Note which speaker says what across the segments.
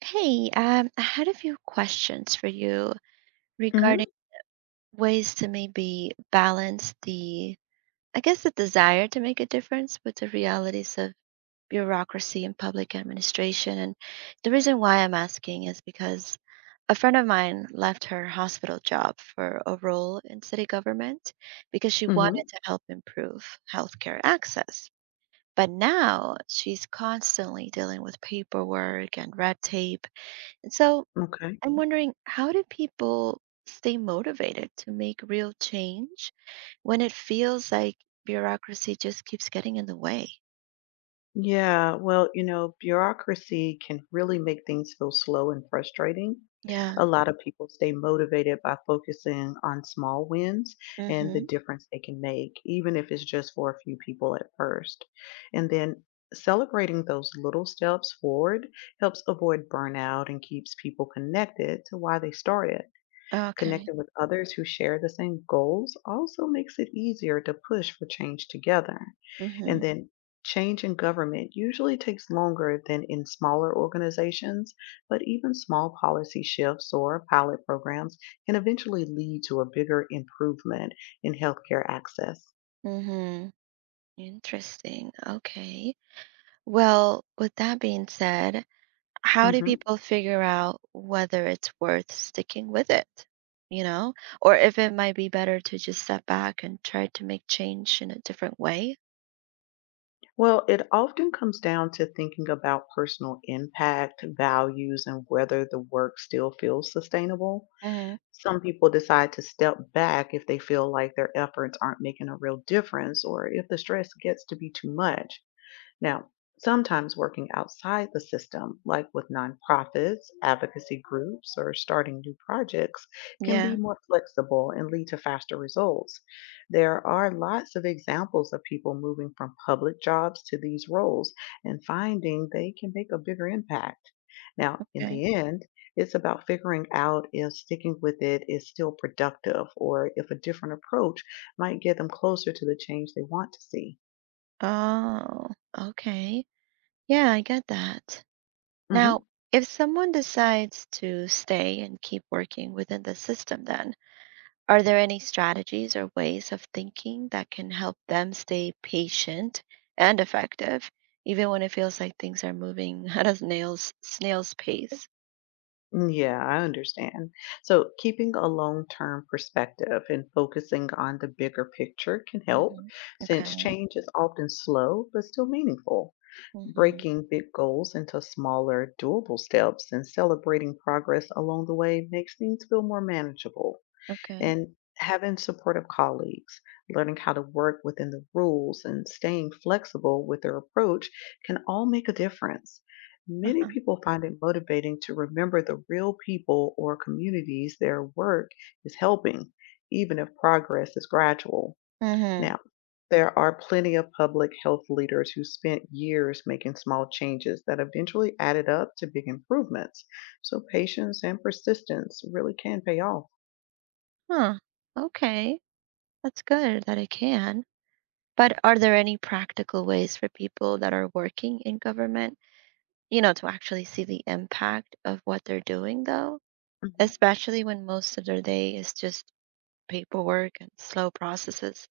Speaker 1: Hey, I had a few questions for you
Speaker 2: Mhm,
Speaker 1: regarding ways to maybe balance the, I guess, the desire to make a difference with the realities of bureaucracy and public administration. And the reason why I'm asking is because a friend of mine left her hospital job for a role in city government because she wanted
Speaker 2: mhm,
Speaker 1: to help improve healthcare access. But now she's constantly dealing with paperwork and red tape. And so
Speaker 2: okay.
Speaker 1: I'm wondering, how do people stay motivated to make real change when it feels like bureaucracy just keeps getting in the way?
Speaker 2: Yeah, well, you know, bureaucracy can really make things feel slow and frustrating.
Speaker 1: Yeah.
Speaker 2: A lot of people stay motivated by focusing on small wins and the
Speaker 1: Mhm.
Speaker 2: difference they can make, even if it's just for a few people at first. And then celebrating those little steps forward helps avoid burnout and keeps people connected to why they started.
Speaker 1: Okay.
Speaker 2: Connecting with others who share the same goals also makes it easier to push for change together. And
Speaker 1: Mhm.
Speaker 2: then change in government usually takes longer than in smaller organizations, but even small policy shifts or pilot programs can eventually lead to a bigger improvement in healthcare access.
Speaker 1: Mhm. Interesting. Okay. Well, with that being said, how do
Speaker 2: Hmm.
Speaker 1: people figure out whether it's worth sticking with it? You know, or if it might be better to just step back and try to make change in a different way?
Speaker 2: Well, it often comes down to thinking about personal impact, values, and whether the work still feels sustainable.
Speaker 1: Mhm.
Speaker 2: Some people decide to step back if they feel like their efforts aren't making a real difference or if the stress gets to be too much. Now, sometimes working outside the system, like with nonprofits, advocacy groups, or starting new projects, can be
Speaker 1: Yeah.
Speaker 2: more flexible and lead to faster results. There are lots of examples of people moving from public jobs to these roles and finding they can make a bigger impact. Now, in
Speaker 1: Okay.
Speaker 2: the end, it's about figuring out if sticking with it is still productive or if a different approach might get them closer to the change they want to see.
Speaker 1: Oh, okay. Yeah, I get that. Now,
Speaker 2: Mhm.
Speaker 1: if someone decides to stay and keep working within the system, then are there any strategies or ways of thinking that can help them stay patient and effective, even when it feels like things are moving at a snail's pace?
Speaker 2: Mm, yeah, I understand. So, keeping a long term perspective and focusing on the bigger picture can help,
Speaker 1: Hmm.
Speaker 2: since
Speaker 1: Okay.
Speaker 2: change is often slow but still meaningful.
Speaker 1: Hmm.
Speaker 2: Breaking big goals into smaller, doable steps and celebrating progress along the way makes things feel more manageable,
Speaker 1: Okay.
Speaker 2: and having supportive colleagues, learning how to work within the rules, and staying flexible with their approach can all make a difference. Many
Speaker 1: Uh-huh.
Speaker 2: people find it motivating to remember the real people or communities their work is helping, even if progress is gradual.
Speaker 1: Hmm.
Speaker 2: Now, there are plenty of public health leaders who spent years making small changes that eventually added up to big improvements. So, patience and persistence really can pay off.
Speaker 1: Huh. Okay. That's good that it can. But are there any practical ways for people that are working in government, to actually see the impact of what they're doing, though? Especially when most of their day is just paperwork and slow processes.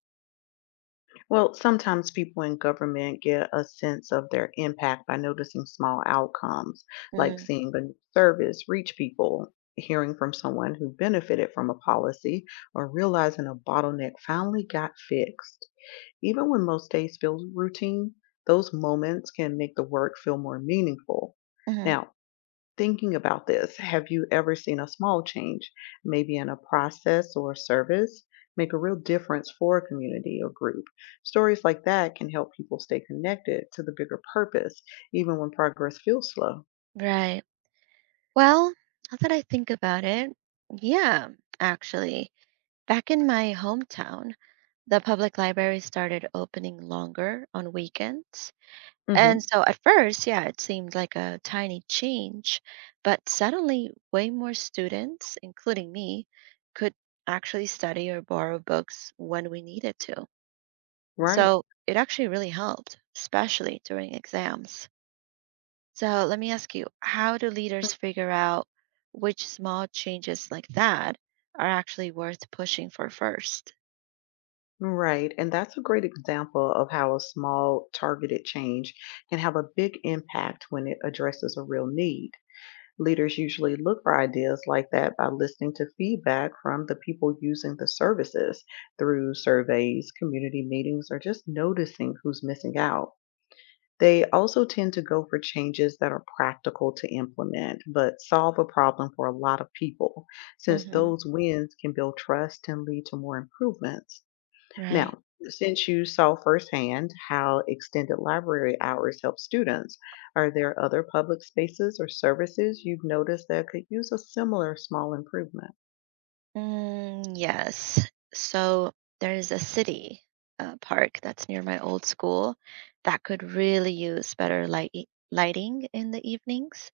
Speaker 2: Well, sometimes people in government get a sense of their impact by noticing small outcomes, like
Speaker 1: Mm,
Speaker 2: seeing a new service reach people, hearing from someone who benefited from a policy, or realizing a bottleneck finally got fixed. Even when most days feel routine, those moments can make the work feel more meaningful.
Speaker 1: mhm.
Speaker 2: Now, thinking about this, have you ever seen a small change, maybe in a process or service, make a real difference for a community or group? Stories like that can help people stay connected to the bigger purpose, even when progress feels slow.
Speaker 1: Right. Well, now that I think about it, yeah, actually, back in my hometown, the public library started opening longer on weekends. And
Speaker 2: Hmm.
Speaker 1: so at first, yeah, it seemed like a tiny change, but suddenly way more students, including me, could actually study or borrow books when we needed to. And
Speaker 2: Right.
Speaker 1: so it actually really helped, especially during exams. So let me ask you, how do leaders figure out which small changes like that are actually worth pushing for 1st?
Speaker 2: Right. And that's a great example of how a small targeted change can have a big impact when it addresses a real need. Leaders usually look for ideas like that by listening to feedback from the people using the services through surveys, community meetings, or just noticing who's missing out. They also tend to go for changes that are practical to implement, but solve a problem for a lot of people, since
Speaker 1: Hmm.
Speaker 2: those wins can build trust and lead to more improvements.
Speaker 1: Right.
Speaker 2: Now, since you saw firsthand how extended library hours help students, are there other public spaces or services you've noticed that could use a similar small improvement?
Speaker 1: Mm, yes. So there's a city park that's near my old school that could really use better lighting in the evenings.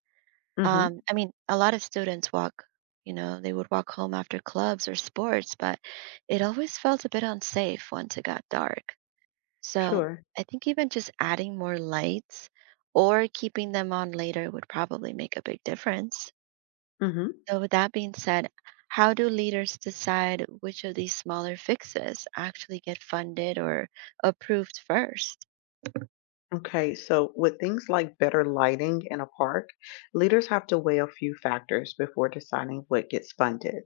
Speaker 2: Mm-hmm.
Speaker 1: I mean, a lot of students walk, they would walk home after clubs or sports, but it always felt a bit unsafe once it got dark. So
Speaker 2: Sure.
Speaker 1: I think even just adding more lights or keeping them on later would probably make a big difference.
Speaker 2: Mm-hmm.
Speaker 1: So, with that being said, how do leaders decide which of these smaller fixes actually get funded or approved first?
Speaker 2: Okay, so with things like better lighting in a park, leaders have to weigh a few factors before deciding what gets funded.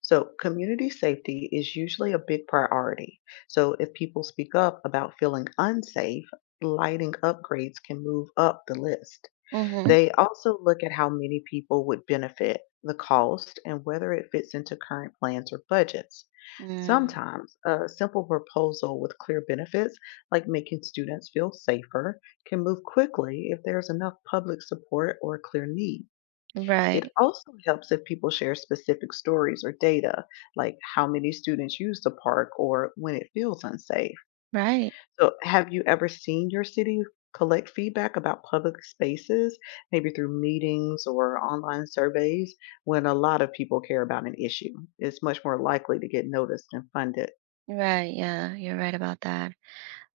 Speaker 2: So, community safety is usually a big priority. So, if people speak up about feeling unsafe, lighting upgrades can move up the list.
Speaker 1: Mm-hmm.
Speaker 2: They also look at how many people would benefit, the cost, and whether it fits into current plans or budgets.
Speaker 1: Mm,
Speaker 2: Sometimes a simple proposal with clear benefits, like making students feel safer, can move quickly if there's enough public support or a clear need.
Speaker 1: right,
Speaker 2: It also helps if people share specific stories or data, like how many students use the park or when it feels unsafe.
Speaker 1: right,
Speaker 2: So, have you ever seen your city collect feedback about public spaces, maybe through meetings or online surveys? When a lot of people care about an issue, it's much more likely to get noticed and funded.
Speaker 1: right. Yeah, you're right about that.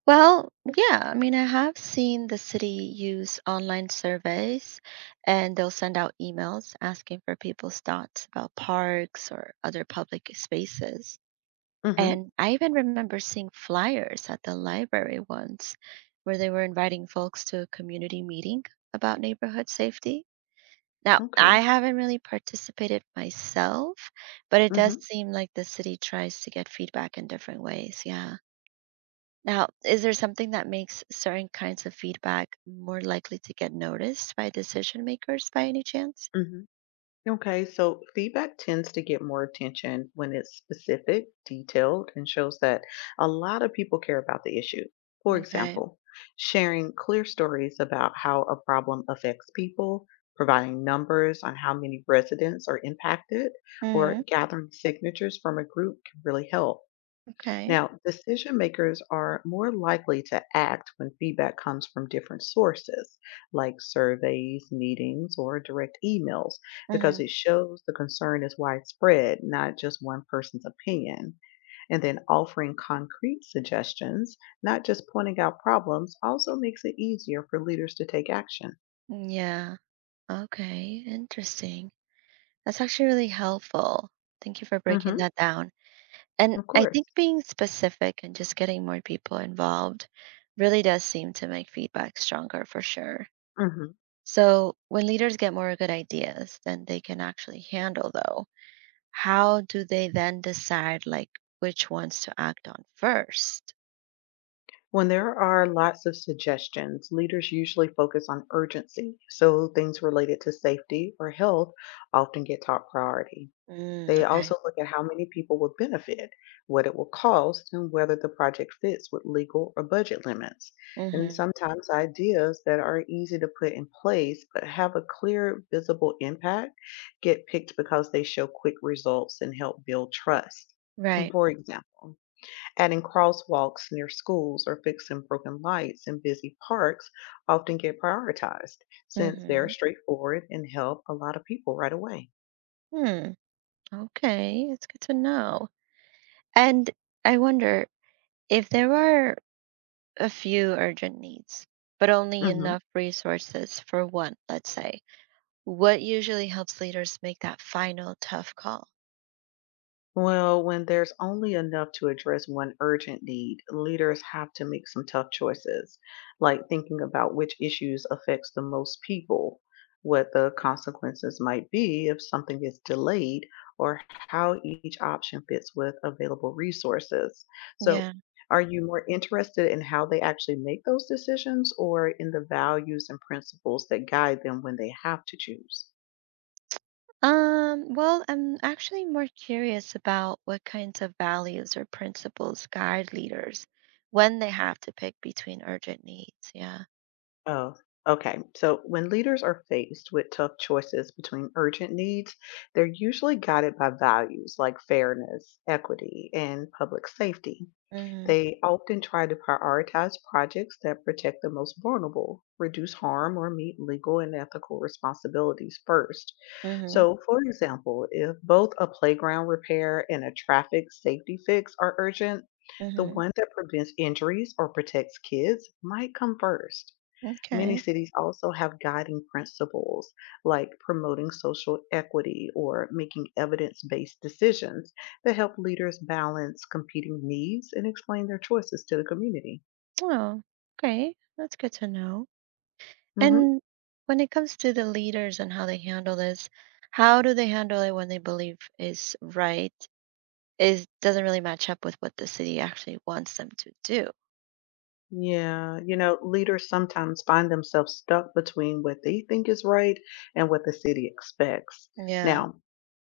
Speaker 1: Well, yeah, I mean, I have seen the city use online surveys and they'll send out emails asking for people's thoughts about parks or other public spaces.
Speaker 2: Hmm.
Speaker 1: And I even remember seeing flyers at the library once where they were inviting folks to a community meeting about neighborhood safety. Now,
Speaker 2: Okay.
Speaker 1: I haven't really participated myself, but it
Speaker 2: hmm
Speaker 1: does seem like the city tries to get feedback in different ways. Yeah. Now, is there something that makes certain kinds of feedback more likely to get noticed by decision makers by any chance?
Speaker 2: hmm. Okay, so feedback tends to get more attention when it's specific, detailed, and shows that a lot of people care about the issue. For
Speaker 1: Okay.
Speaker 2: example, sharing clear stories about how a problem affects people, providing numbers on how many residents are impacted, or
Speaker 1: Hmm.
Speaker 2: gathering signatures from a group can really help.
Speaker 1: Okay.
Speaker 2: Now, decision makers are more likely to act when feedback comes from different sources, like surveys, meetings, or direct emails,
Speaker 1: Hmm.
Speaker 2: because it shows the concern is widespread, not just one person's opinion. And then offering concrete suggestions, not just pointing out problems, also makes it easier for leaders to take action.
Speaker 1: Yeah. Okay. Interesting. That's actually really helpful. Thank you for breaking
Speaker 2: Hmm.
Speaker 1: that down. And
Speaker 2: Of
Speaker 1: I
Speaker 2: course.
Speaker 1: think being specific and just getting more people involved really does seem to make feedback stronger for sure.
Speaker 2: Hmm.
Speaker 1: So when leaders get more good ideas than they can actually handle, though, how do they then decide, like, which ones to act on first?
Speaker 2: When there are lots of suggestions, leaders usually focus on urgency, so things related to safety or health often get top priority.
Speaker 1: Mm,
Speaker 2: They also
Speaker 1: okay.
Speaker 2: look at how many people will benefit, what it will cost, and whether the project fits with legal or budget limits. And
Speaker 1: Mm-hmm.
Speaker 2: sometimes ideas that are easy to put in place but have a clear, visible impact get picked because they show quick results and help build trust.
Speaker 1: Right.
Speaker 2: For example, adding crosswalks near schools or fixing broken lights in busy parks often get prioritized since they're
Speaker 1: Mm-hmm.
Speaker 2: straightforward and help a lot of people right away.
Speaker 1: Hmm. Okay. It's good to know. And I wonder, if there are a few urgent needs, but only
Speaker 2: Mhm.
Speaker 1: enough resources for one, let's say. What usually helps leaders make that final tough call?
Speaker 2: Well, when there's only enough to address one urgent need, leaders have to make some tough choices, like thinking about which issues affects the most people, what the consequences might be if something is delayed, or how each option fits with available resources. So,
Speaker 1: Yeah.
Speaker 2: are you more interested in how they actually make those decisions or in the values and principles that guide them when they have to choose?
Speaker 1: Well, I'm actually more curious about what kinds of values or principles guide leaders when they have to pick between urgent needs. Yeah.
Speaker 2: Oh, okay. So when leaders are faced with tough choices between urgent needs, they're usually guided by values like fairness, equity, and public safety.
Speaker 1: Mm-hmm.
Speaker 2: They often try to prioritize projects that protect the most vulnerable, reduce harm, or meet legal and ethical responsibilities first.
Speaker 1: Mm-hmm.
Speaker 2: So, for example, if both a playground repair and a traffic safety fix are urgent, the
Speaker 1: Mm-hmm.
Speaker 2: one that prevents injuries or protects kids might come first. Many
Speaker 1: Okay.
Speaker 2: cities also have guiding principles like promoting social equity or making evidence based decisions that help leaders balance competing needs and explain their choices to the community.
Speaker 1: Oh, okay. That's good to know.
Speaker 2: Hmm.
Speaker 1: And when it comes to the leaders and how they handle this, how do they handle it when they believe is right, is doesn't really match up with what the city actually wants them to do?
Speaker 2: Yeah, you know, leaders sometimes find themselves stuck between what they think is right and what the city expects.
Speaker 1: Yeah.
Speaker 2: Now,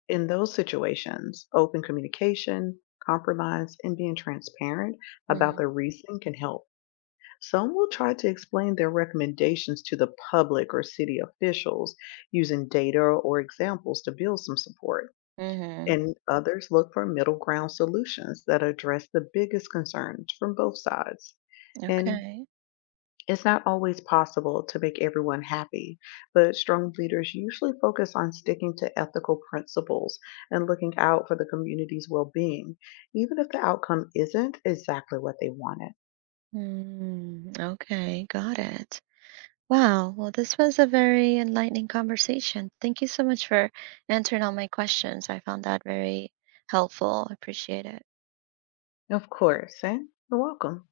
Speaker 2: in those situations, open communication, compromise, and being transparent about
Speaker 1: Mm-hmm.
Speaker 2: the reason can help. Some will try to explain their recommendations to the public or city officials using data or examples to build some support.
Speaker 1: Mm-hmm.
Speaker 2: And others look for middle ground solutions that address the biggest concerns from both sides. And
Speaker 1: Okay.
Speaker 2: it's not always possible to make everyone happy, but strong leaders usually focus on sticking to ethical principles and looking out for the community's well being, even if the outcome isn't exactly what they wanted.
Speaker 1: Mm, okay, got it. Wow. Well, this was a very enlightening conversation. Thank you so much for answering all my questions. I found that very helpful. I appreciate it.
Speaker 2: Of course, and you're welcome.